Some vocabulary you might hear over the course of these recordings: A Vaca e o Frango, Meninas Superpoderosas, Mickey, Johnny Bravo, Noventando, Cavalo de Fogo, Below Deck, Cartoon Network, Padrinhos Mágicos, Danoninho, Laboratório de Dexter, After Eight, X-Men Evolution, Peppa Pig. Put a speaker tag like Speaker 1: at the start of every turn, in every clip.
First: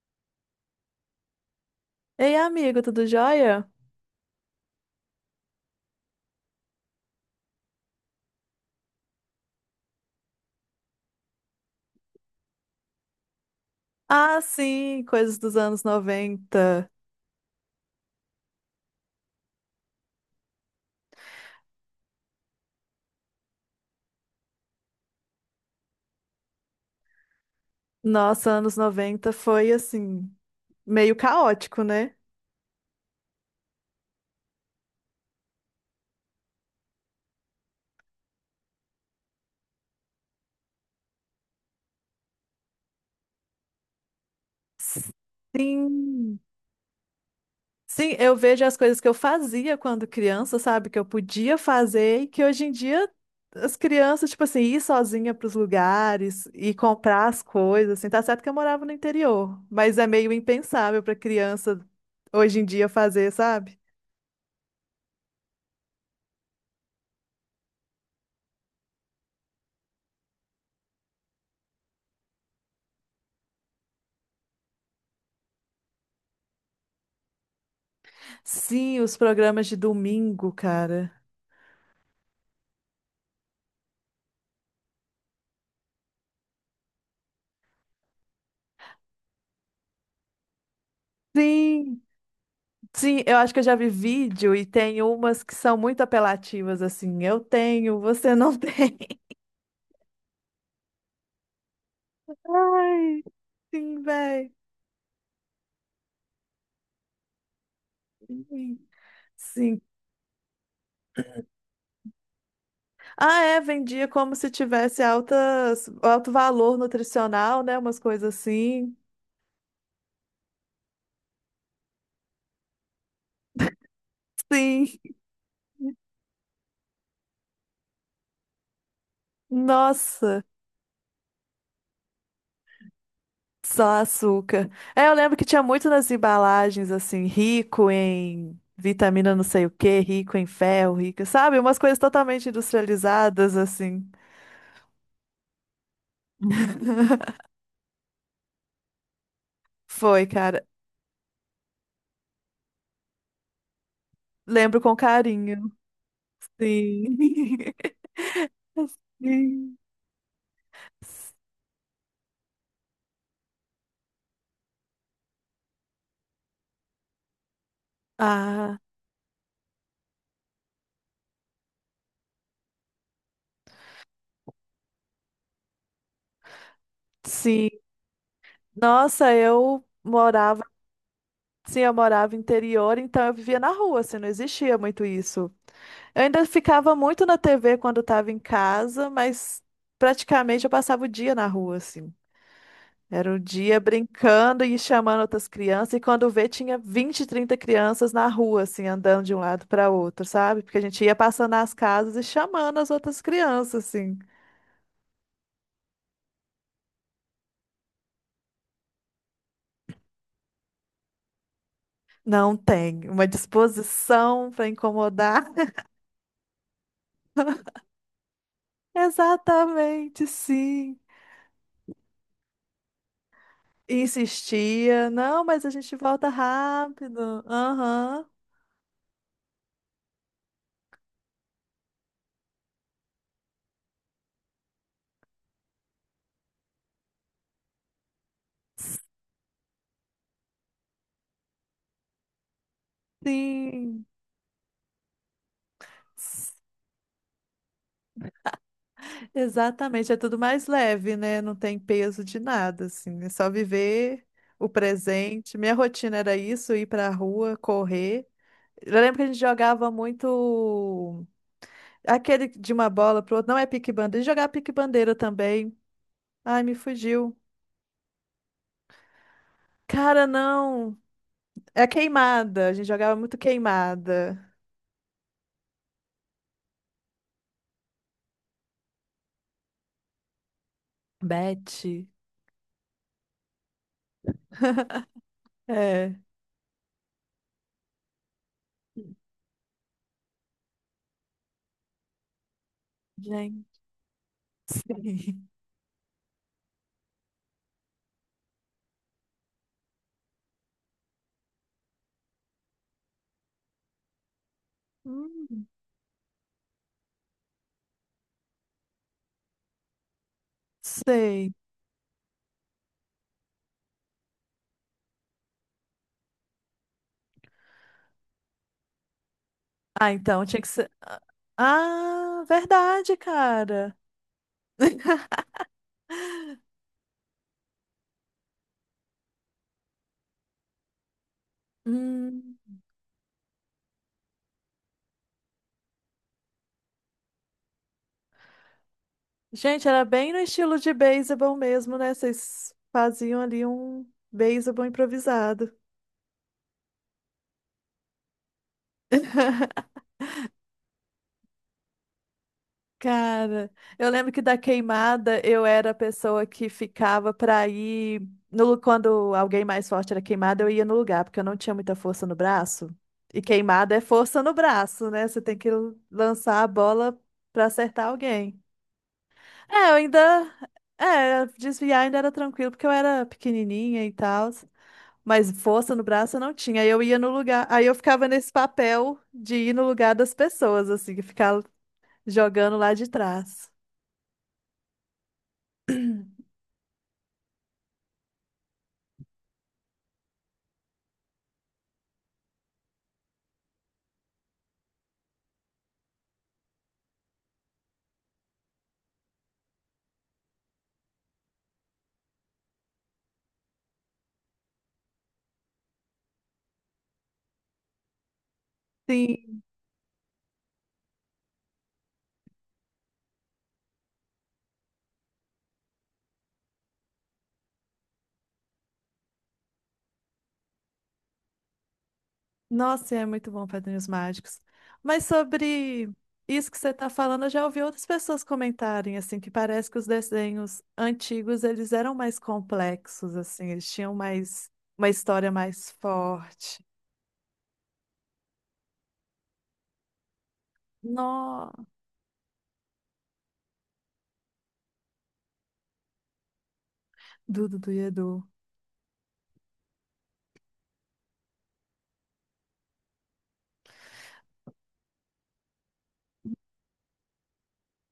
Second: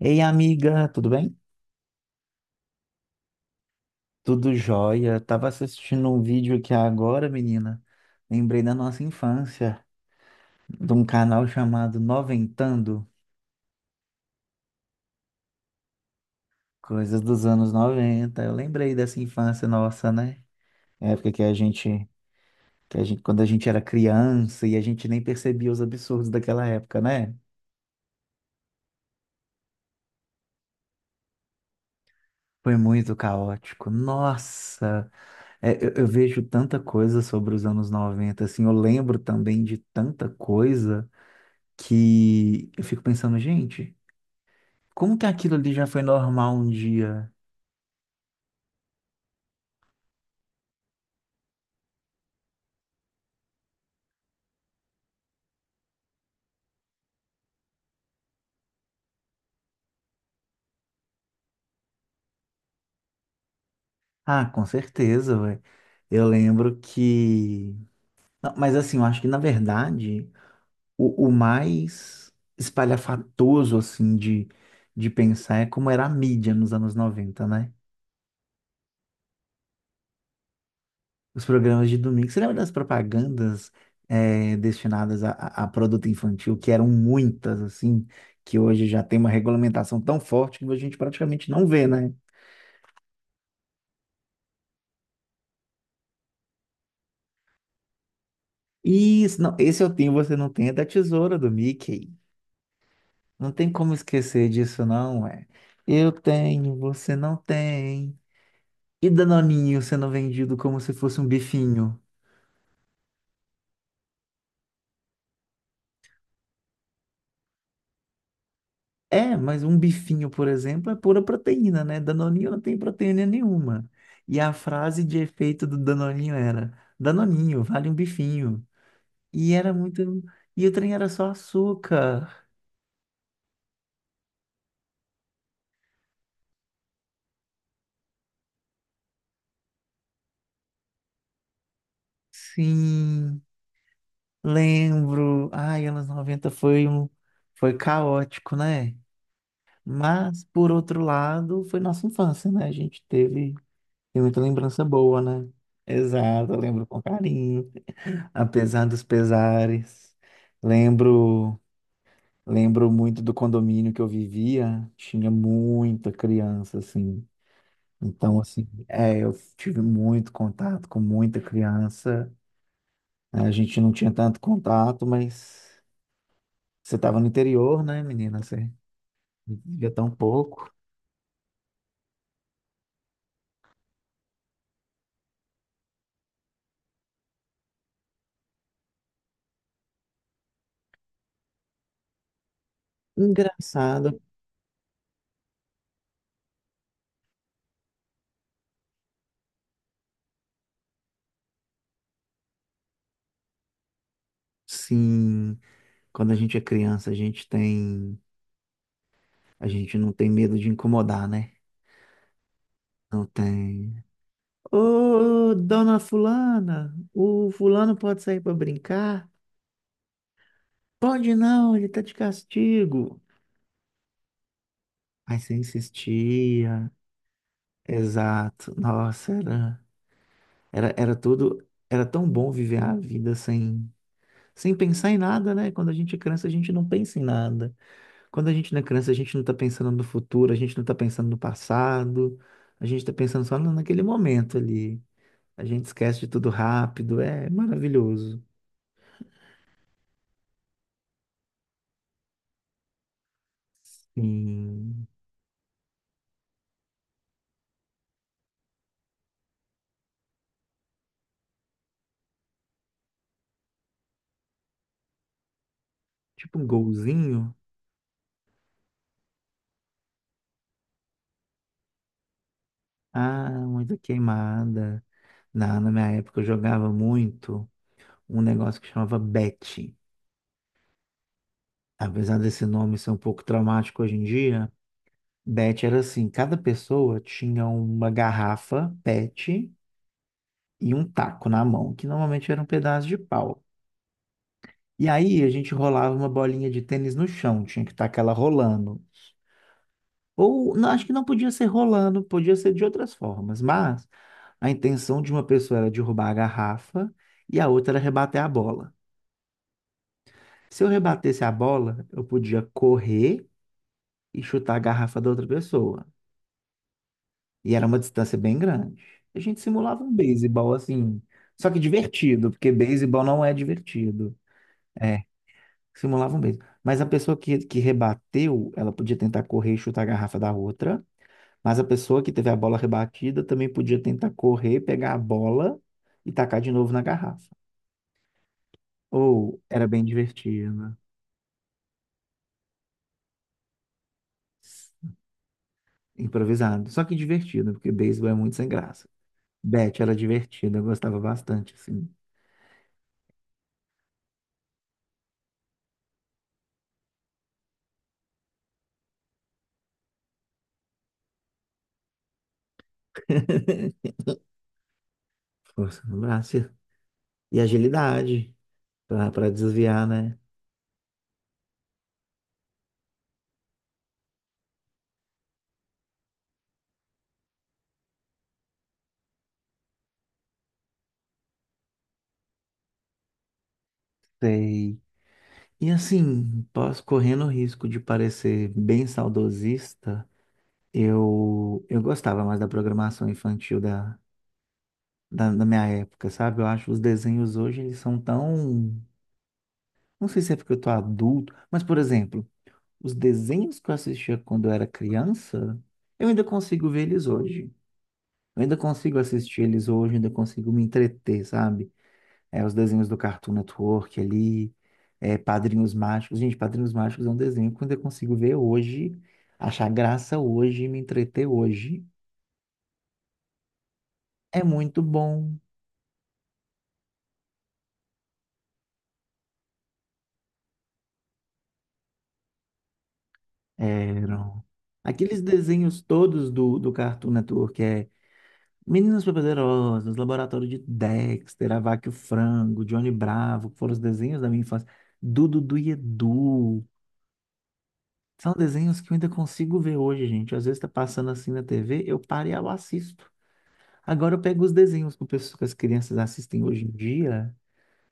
Speaker 1: Ei, amiga, tudo bem?
Speaker 2: Ei, amigo, tudo jóia?
Speaker 1: Tudo jóia. Tava assistindo um vídeo aqui agora, menina. Lembrei da nossa infância, de um canal chamado Noventando,
Speaker 2: Ah, sim, coisas dos anos noventa.
Speaker 1: coisas dos anos 90. Eu lembrei dessa infância nossa, né? Época que a gente, quando a gente era criança e a gente nem percebia os absurdos daquela época, né?
Speaker 2: Nossa, anos noventa foi assim, meio caótico, né?
Speaker 1: Foi muito caótico. Nossa, é, eu vejo tanta coisa sobre os anos 90, assim, eu lembro também de tanta coisa que eu fico pensando, gente, como que aquilo ali já foi
Speaker 2: Sim.
Speaker 1: normal um dia?
Speaker 2: Sim, eu vejo as coisas que eu fazia quando criança, sabe? Que eu podia fazer e que hoje em dia as crianças, tipo assim, ir sozinha para os lugares e comprar as coisas, assim, tá certo que eu morava no interior, mas é meio impensável para criança hoje em dia fazer, sabe?
Speaker 1: Ah, com certeza, ué. Eu lembro que. Não, mas assim, eu acho que na verdade, o mais espalhafatoso, assim, de pensar é como era a mídia nos anos 90, né?
Speaker 2: Sim, os programas de domingo, cara.
Speaker 1: Os programas de domingo. Você lembra das propagandas destinadas a, a produto infantil, que eram muitas, assim, que hoje já tem uma regulamentação tão forte que a gente praticamente não vê,
Speaker 2: Sim,
Speaker 1: né?
Speaker 2: sim, eu acho que eu já vi vídeo e tem umas que são muito apelativas, assim, eu tenho, você não tem.
Speaker 1: Isso, não, esse eu tenho, você não tem, é da tesoura do Mickey.
Speaker 2: Ai,
Speaker 1: Não tem como
Speaker 2: sim,
Speaker 1: esquecer
Speaker 2: velho.
Speaker 1: disso, não, é. Eu tenho, você não tem. E
Speaker 2: Sim.
Speaker 1: Danoninho sendo vendido como se fosse um bifinho.
Speaker 2: Ah, é, vendia como se tivesse altas, alto valor nutricional, né? Umas coisas assim.
Speaker 1: É, mas um bifinho, por exemplo, é pura proteína, né? Danoninho não tem proteína nenhuma. E a
Speaker 2: Sim.
Speaker 1: frase de efeito do Danoninho era: Danoninho, vale um bifinho. E era muito.
Speaker 2: Nossa,
Speaker 1: E o trem era só açúcar.
Speaker 2: só açúcar. É, eu lembro que tinha muito nas embalagens, assim, rico em vitamina não sei o quê, rico em ferro, rico, sabe? Umas coisas totalmente
Speaker 1: Sim.
Speaker 2: industrializadas, assim.
Speaker 1: Lembro, ai, anos 90 foi um foi caótico, né?
Speaker 2: Foi,
Speaker 1: Mas
Speaker 2: cara.
Speaker 1: por outro lado, foi nossa infância, né? A gente teve, tem muita
Speaker 2: Lembro
Speaker 1: lembrança
Speaker 2: com
Speaker 1: boa, né?
Speaker 2: carinho.
Speaker 1: Exato, eu lembro com
Speaker 2: Sim.
Speaker 1: carinho, apesar dos
Speaker 2: Sim.
Speaker 1: pesares. Lembro, lembro muito do condomínio que eu vivia, tinha muita criança assim. Então, assim,
Speaker 2: Ah,
Speaker 1: é, eu tive muito contato com muita criança, né? A gente não tinha tanto contato, mas você estava no interior,
Speaker 2: sim.
Speaker 1: né, menina? Você
Speaker 2: Nossa, eu
Speaker 1: vivia tão
Speaker 2: morava.
Speaker 1: pouco.
Speaker 2: Sim, eu morava interior, então eu vivia na rua, assim, não existia muito isso. Eu ainda ficava muito na TV quando estava em casa, mas praticamente eu passava o dia na rua, assim. Era o dia
Speaker 1: Engraçado.
Speaker 2: brincando e chamando outras crianças, e quando vê, tinha 20 30 crianças na rua, assim, andando de um lado para outro, sabe? Porque a gente ia passando nas casas e chamando as outras crianças, assim.
Speaker 1: Sim, quando a gente é criança, a gente tem, a gente não tem medo de incomodar, né?
Speaker 2: Não tem
Speaker 1: Não
Speaker 2: uma
Speaker 1: tem.
Speaker 2: disposição para incomodar.
Speaker 1: Ô, dona fulana, o fulano pode sair para brincar?
Speaker 2: Exatamente, sim.
Speaker 1: Pode não, ele tá de castigo.
Speaker 2: E insistia,
Speaker 1: Aí
Speaker 2: não,
Speaker 1: você
Speaker 2: mas a gente volta
Speaker 1: insistia.
Speaker 2: rápido. Aham,
Speaker 1: Exato. Nossa, era, era, era tudo, era tão bom viver a vida sem, sem pensar em nada, né? Quando a gente é criança, a gente não pensa em nada. Quando a gente não é criança, a gente não está pensando no futuro, a gente não está pensando no passado, a gente está pensando só naquele
Speaker 2: sim.
Speaker 1: momento ali. A gente esquece de tudo rápido, é maravilhoso.
Speaker 2: Exatamente, é tudo mais leve, né? Não tem peso de nada, assim. É só viver o
Speaker 1: Sim,
Speaker 2: presente. Minha rotina era isso, ir pra rua, correr. Eu lembro que a gente jogava muito aquele de uma bola pro outro, não é pique-bandeira, a gente jogava pique-bandeira também.
Speaker 1: tipo
Speaker 2: Ai,
Speaker 1: um
Speaker 2: me fugiu.
Speaker 1: golzinho.
Speaker 2: Cara, não. É queimada, a gente jogava muito
Speaker 1: Ah, muita
Speaker 2: queimada.
Speaker 1: queimada. Na minha época eu jogava muito um negócio que chamava Bet.
Speaker 2: Bet.
Speaker 1: Apesar desse nome ser um pouco traumático hoje em dia, Bet era
Speaker 2: É,
Speaker 1: assim, cada pessoa tinha uma garrafa PET e um taco na mão, que normalmente era um pedaço de pau.
Speaker 2: gente.
Speaker 1: E aí
Speaker 2: Sim.
Speaker 1: a gente rolava uma bolinha de tênis no chão, tinha que estar aquela rolando. Ou não, acho que não podia ser rolando, podia ser de outras formas, mas a intenção de uma
Speaker 2: Hum.
Speaker 1: pessoa era derrubar a garrafa e a outra era rebater a bola. Se eu rebatesse a
Speaker 2: Sei.
Speaker 1: bola, eu podia correr e chutar a garrafa da outra pessoa. E era uma distância bem grande. A gente simulava um
Speaker 2: Ah, então tinha que
Speaker 1: beisebol
Speaker 2: ser.
Speaker 1: assim, só que
Speaker 2: Ah,
Speaker 1: divertido, porque
Speaker 2: verdade,
Speaker 1: beisebol não é
Speaker 2: cara.
Speaker 1: divertido. É, simulava um beijo. Mas a pessoa que rebateu, ela podia tentar correr e chutar a garrafa da outra. Mas a pessoa que teve a
Speaker 2: Hum.
Speaker 1: bola rebatida também podia tentar correr, pegar a bola e tacar de novo na garrafa. Ou era
Speaker 2: Gente,
Speaker 1: bem
Speaker 2: era bem no estilo de
Speaker 1: divertido,
Speaker 2: beisebol mesmo, né? Vocês faziam ali um beisebol improvisado.
Speaker 1: improvisado. Só que divertido, porque beisebol é muito sem graça. Bet era divertido, eu gostava bastante, assim.
Speaker 2: Cara, eu lembro que da queimada eu era a pessoa que ficava pra ir no, lu- quando alguém mais forte era queimada, eu ia no lugar, porque eu não tinha muita força no braço. E queimada é força no braço, né? Você tem que
Speaker 1: Força no braço
Speaker 2: lançar a bola
Speaker 1: e
Speaker 2: pra acertar
Speaker 1: agilidade
Speaker 2: alguém.
Speaker 1: para
Speaker 2: É, eu
Speaker 1: desviar, né?
Speaker 2: ainda. É, desviar ainda era tranquilo, porque eu era pequenininha e tal. Mas força no braço eu não tinha. Aí eu ia no lugar. Aí eu ficava nesse papel de ir no lugar das pessoas, assim, ficar jogando lá de trás.
Speaker 1: Sei. E assim, posso correndo o risco de parecer bem saudosista, eu gostava mais da programação infantil da, da minha época, sabe? Eu acho que os desenhos hoje eles são tão. Não sei se é porque eu tô adulto, mas, por exemplo, os desenhos que eu assistia quando eu era criança, eu ainda consigo ver eles hoje. Eu ainda consigo assistir
Speaker 2: Sim.
Speaker 1: eles hoje, ainda consigo me entreter, sabe? É, os desenhos do Cartoon Network ali, é, Padrinhos Mágicos. Gente, Padrinhos Mágicos é um desenho que eu ainda consigo ver hoje, achar graça hoje, me entreter hoje.
Speaker 2: Nossa, é muito bom Padrinhos Mágicos.
Speaker 1: É muito
Speaker 2: Mas
Speaker 1: bom.
Speaker 2: sobre isso que você está falando, eu já ouvi outras pessoas comentarem, assim, que parece que os desenhos antigos, eles eram mais complexos, assim, eles tinham
Speaker 1: Eram
Speaker 2: mais. Uma
Speaker 1: aqueles
Speaker 2: história mais
Speaker 1: desenhos todos
Speaker 2: forte.
Speaker 1: do Cartoon Network, é, Meninas Superpoderosas, Laboratório de Dexter, A
Speaker 2: Nossa.
Speaker 1: Vaca e o Frango, Johnny Bravo, que foram os desenhos da minha infância. Dudu Dudu e Edu.
Speaker 2: Do Dudu e Edu.
Speaker 1: São desenhos que eu ainda consigo ver hoje, gente. Às vezes tá passando assim na TV, eu paro e eu assisto. Agora eu pego os desenhos que que as crianças assistem hoje em dia,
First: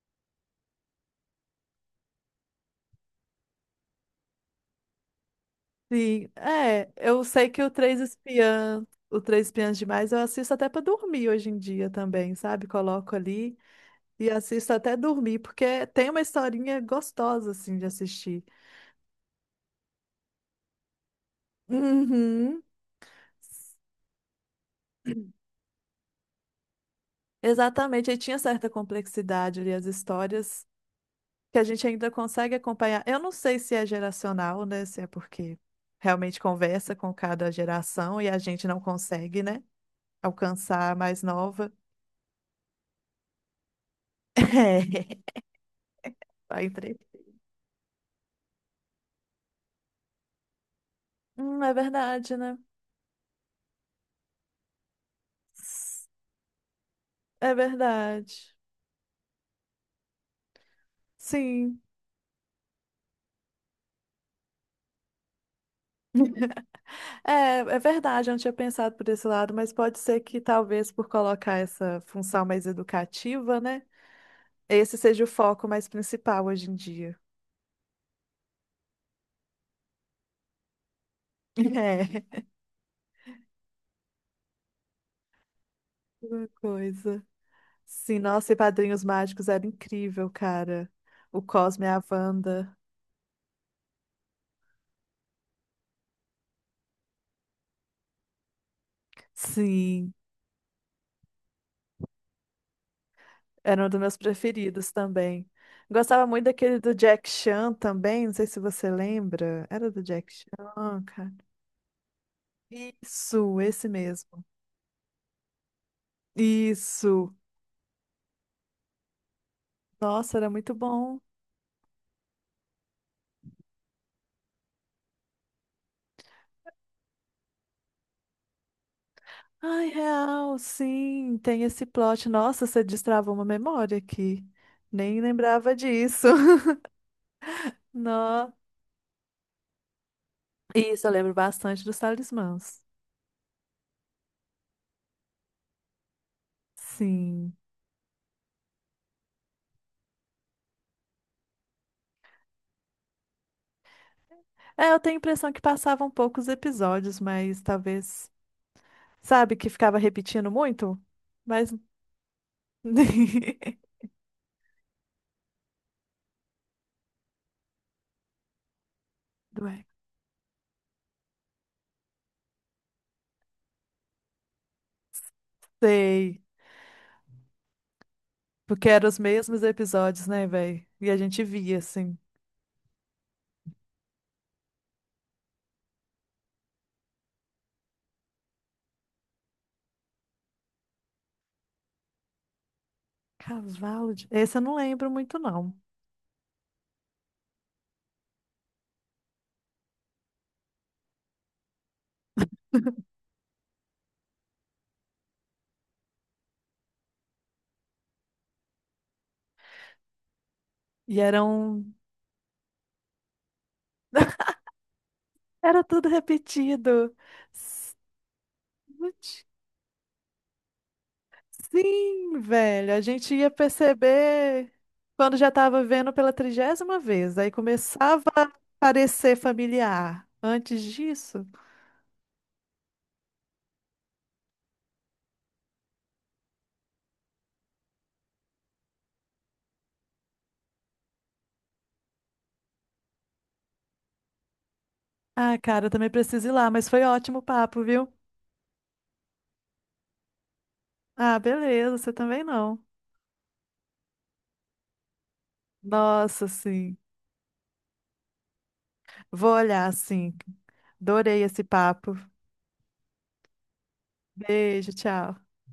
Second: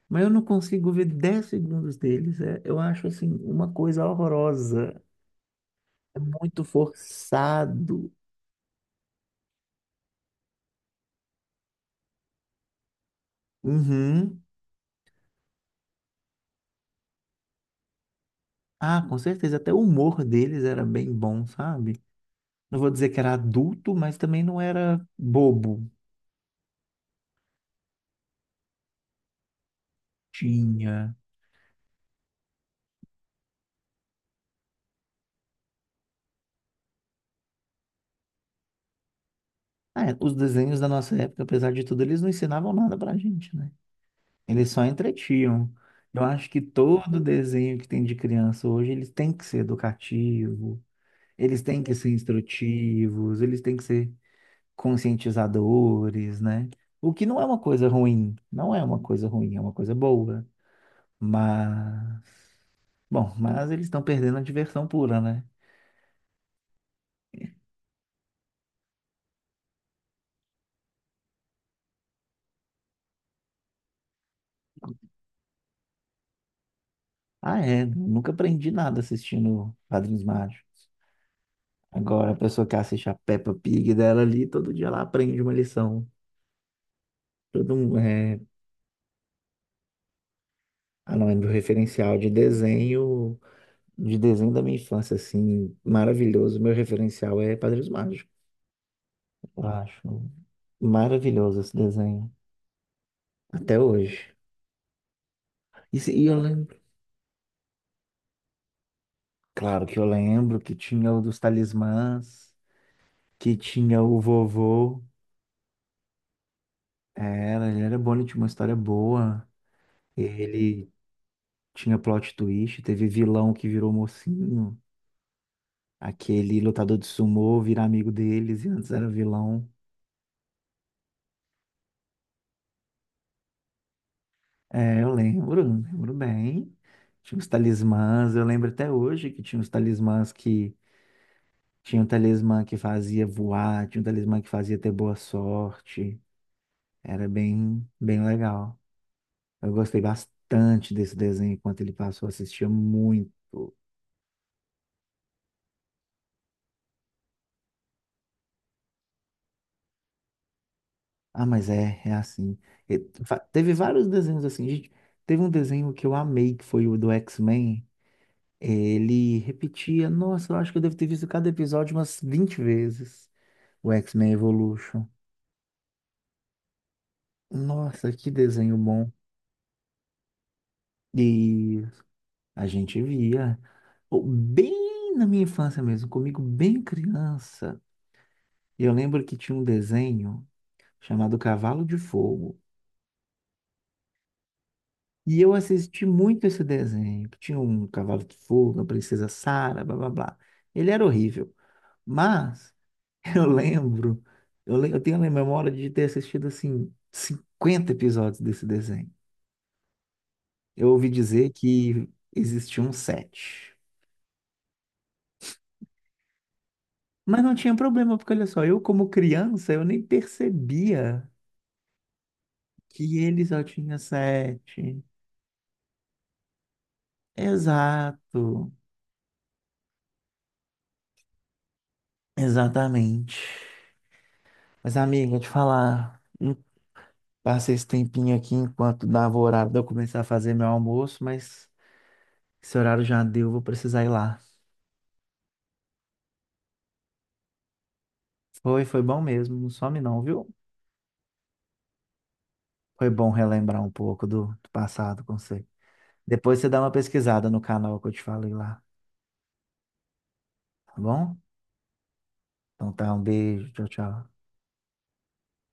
Speaker 1: mas eu não consigo ver 10 segundos deles. É, eu acho assim uma coisa horrorosa. É
Speaker 2: Sim,
Speaker 1: muito
Speaker 2: é, eu sei que
Speaker 1: forçado.
Speaker 2: O Três Espiãs Demais, eu assisto até pra dormir hoje em dia também, sabe? Coloco ali e
Speaker 1: Uhum.
Speaker 2: assisto até dormir, porque tem uma historinha gostosa, assim, de assistir.
Speaker 1: Ah, com certeza. Até o humor deles era bem bom, sabe?
Speaker 2: Uhum.
Speaker 1: Não vou dizer que era adulto, mas também não era bobo.
Speaker 2: Exatamente, aí tinha certa complexidade ali as histórias
Speaker 1: Tinha.
Speaker 2: que a gente ainda consegue acompanhar. Eu não sei se é geracional, né? Se é porque realmente conversa com cada geração e a gente não consegue, né?
Speaker 1: Ah, é, os desenhos da
Speaker 2: Alcançar a
Speaker 1: nossa
Speaker 2: mais
Speaker 1: época, apesar
Speaker 2: nova.
Speaker 1: de tudo, eles não ensinavam nada pra gente, né? Eles só entretinham. Eu acho que
Speaker 2: Aí entrei.
Speaker 1: todo desenho que tem de criança hoje, eles têm que ser educativo, eles
Speaker 2: É
Speaker 1: têm que ser
Speaker 2: verdade, né?
Speaker 1: instrutivos, eles têm que ser conscientizadores, né? O que não é
Speaker 2: É
Speaker 1: uma coisa ruim,
Speaker 2: verdade.
Speaker 1: não é uma coisa ruim, é uma coisa boa.
Speaker 2: Sim.
Speaker 1: Mas, bom, mas eles estão perdendo a diversão pura, né?
Speaker 2: É, verdade, eu não tinha pensado por esse lado, mas pode ser que talvez por colocar essa função mais educativa, né? Esse seja o foco mais principal hoje em dia.
Speaker 1: Ah, é, nunca aprendi nada assistindo Padrinhos Mágicos. Agora, a pessoa que assiste a Peppa Pig dela ali, todo dia ela aprende uma lição.
Speaker 2: É, uma coisa.
Speaker 1: Todo mundo,
Speaker 2: Sim, nossa, e Padrinhos Mágicos era incrível, cara.
Speaker 1: ah, não, é
Speaker 2: O
Speaker 1: meu
Speaker 2: Cosme e a
Speaker 1: referencial
Speaker 2: Wanda.
Speaker 1: de desenho da minha infância, assim, maravilhoso. Meu referencial é Padrinhos Mágicos. Eu
Speaker 2: Sim.
Speaker 1: acho maravilhoso esse desenho, até
Speaker 2: Era um dos meus
Speaker 1: hoje.
Speaker 2: preferidos também.
Speaker 1: E, se- e
Speaker 2: Gostava
Speaker 1: eu
Speaker 2: muito
Speaker 1: lembro,
Speaker 2: daquele do Jack Chan também, não sei se você lembra.
Speaker 1: claro
Speaker 2: Era
Speaker 1: que
Speaker 2: do
Speaker 1: eu
Speaker 2: Jack
Speaker 1: lembro que
Speaker 2: Chan,
Speaker 1: tinha o
Speaker 2: cara.
Speaker 1: dos talismãs, que
Speaker 2: Isso, esse
Speaker 1: tinha o
Speaker 2: mesmo.
Speaker 1: vovô.
Speaker 2: Isso.
Speaker 1: Era, ele era bom, ele tinha uma história boa.
Speaker 2: Nossa, era muito
Speaker 1: Ele
Speaker 2: bom.
Speaker 1: tinha plot twist, teve vilão que virou mocinho, aquele lutador de sumô virar amigo deles, e antes era vilão.
Speaker 2: Ai, real, sim, tem esse plot. Nossa, você destravou uma memória aqui.
Speaker 1: É, eu
Speaker 2: Nem
Speaker 1: lembro,
Speaker 2: lembrava
Speaker 1: lembro
Speaker 2: disso.
Speaker 1: bem. Tinha os talismãs, eu
Speaker 2: Nó.
Speaker 1: lembro até hoje que tinha os talismãs, que
Speaker 2: Isso, eu lembro bastante dos
Speaker 1: tinha um talismã que
Speaker 2: talismãs.
Speaker 1: fazia voar, tinha um talismã que fazia ter boa sorte. Era
Speaker 2: Sim.
Speaker 1: bem, bem legal. Eu gostei bastante desse desenho enquanto ele passou, eu assistia muito.
Speaker 2: É, eu tenho a impressão que passavam poucos episódios, mas talvez. Sabe que ficava repetindo muito?
Speaker 1: Ah, mas
Speaker 2: Mas.
Speaker 1: é, é assim. E teve vários desenhos assim, gente. Teve um desenho que eu amei, que foi o do X-Men. Ele
Speaker 2: Ué.
Speaker 1: repetia, nossa, eu acho que eu devo ter visto cada episódio umas 20 vezes. O X-Men Evolution.
Speaker 2: Sei.
Speaker 1: Nossa, que desenho
Speaker 2: Porque eram
Speaker 1: bom.
Speaker 2: os mesmos episódios, né, velho? E a gente via,
Speaker 1: E
Speaker 2: assim.
Speaker 1: a gente via oh, bem na minha infância mesmo, comigo bem criança. E eu lembro que tinha um desenho chamado Cavalo de Fogo.
Speaker 2: Cavalo de. Esse eu não lembro muito,
Speaker 1: E eu
Speaker 2: não.
Speaker 1: assisti muito esse desenho, que tinha um cavalo de fogo, a princesa Sara, blá blá blá. Ele era horrível, mas eu lembro, eu tenho a memória de ter assistido assim 50 episódios desse desenho. Eu ouvi
Speaker 2: E
Speaker 1: dizer
Speaker 2: eram.
Speaker 1: que existia um sete.
Speaker 2: Era tudo repetido.
Speaker 1: Mas não tinha
Speaker 2: S-
Speaker 1: problema, porque olha só, eu como
Speaker 2: Putz,
Speaker 1: criança, eu nem percebia
Speaker 2: sim, velho. A
Speaker 1: que
Speaker 2: gente
Speaker 1: ele
Speaker 2: ia
Speaker 1: só tinha
Speaker 2: perceber
Speaker 1: sete.
Speaker 2: quando já estava vendo pela 30ª vez. Aí começava a
Speaker 1: Exato,
Speaker 2: parecer familiar. Antes disso.
Speaker 1: exatamente. Mas amiga, te falar, eu passei esse tempinho aqui enquanto dava o horário de eu começar a fazer meu almoço, mas esse horário já deu, vou precisar ir lá.
Speaker 2: Ah, cara, eu também preciso ir lá, mas foi ótimo o papo, viu?
Speaker 1: Foi, foi bom mesmo, não some não, viu?
Speaker 2: Ah, beleza, você também não.
Speaker 1: Foi bom relembrar um pouco do passado com você.
Speaker 2: Nossa,
Speaker 1: Depois você dá uma
Speaker 2: sim.
Speaker 1: pesquisada no canal que eu te falei lá.
Speaker 2: Vou olhar, sim.
Speaker 1: Tá bom?
Speaker 2: Adorei esse papo.
Speaker 1: Então tá, um beijo. Tchau, tchau.
Speaker 2: Beijo, tchau.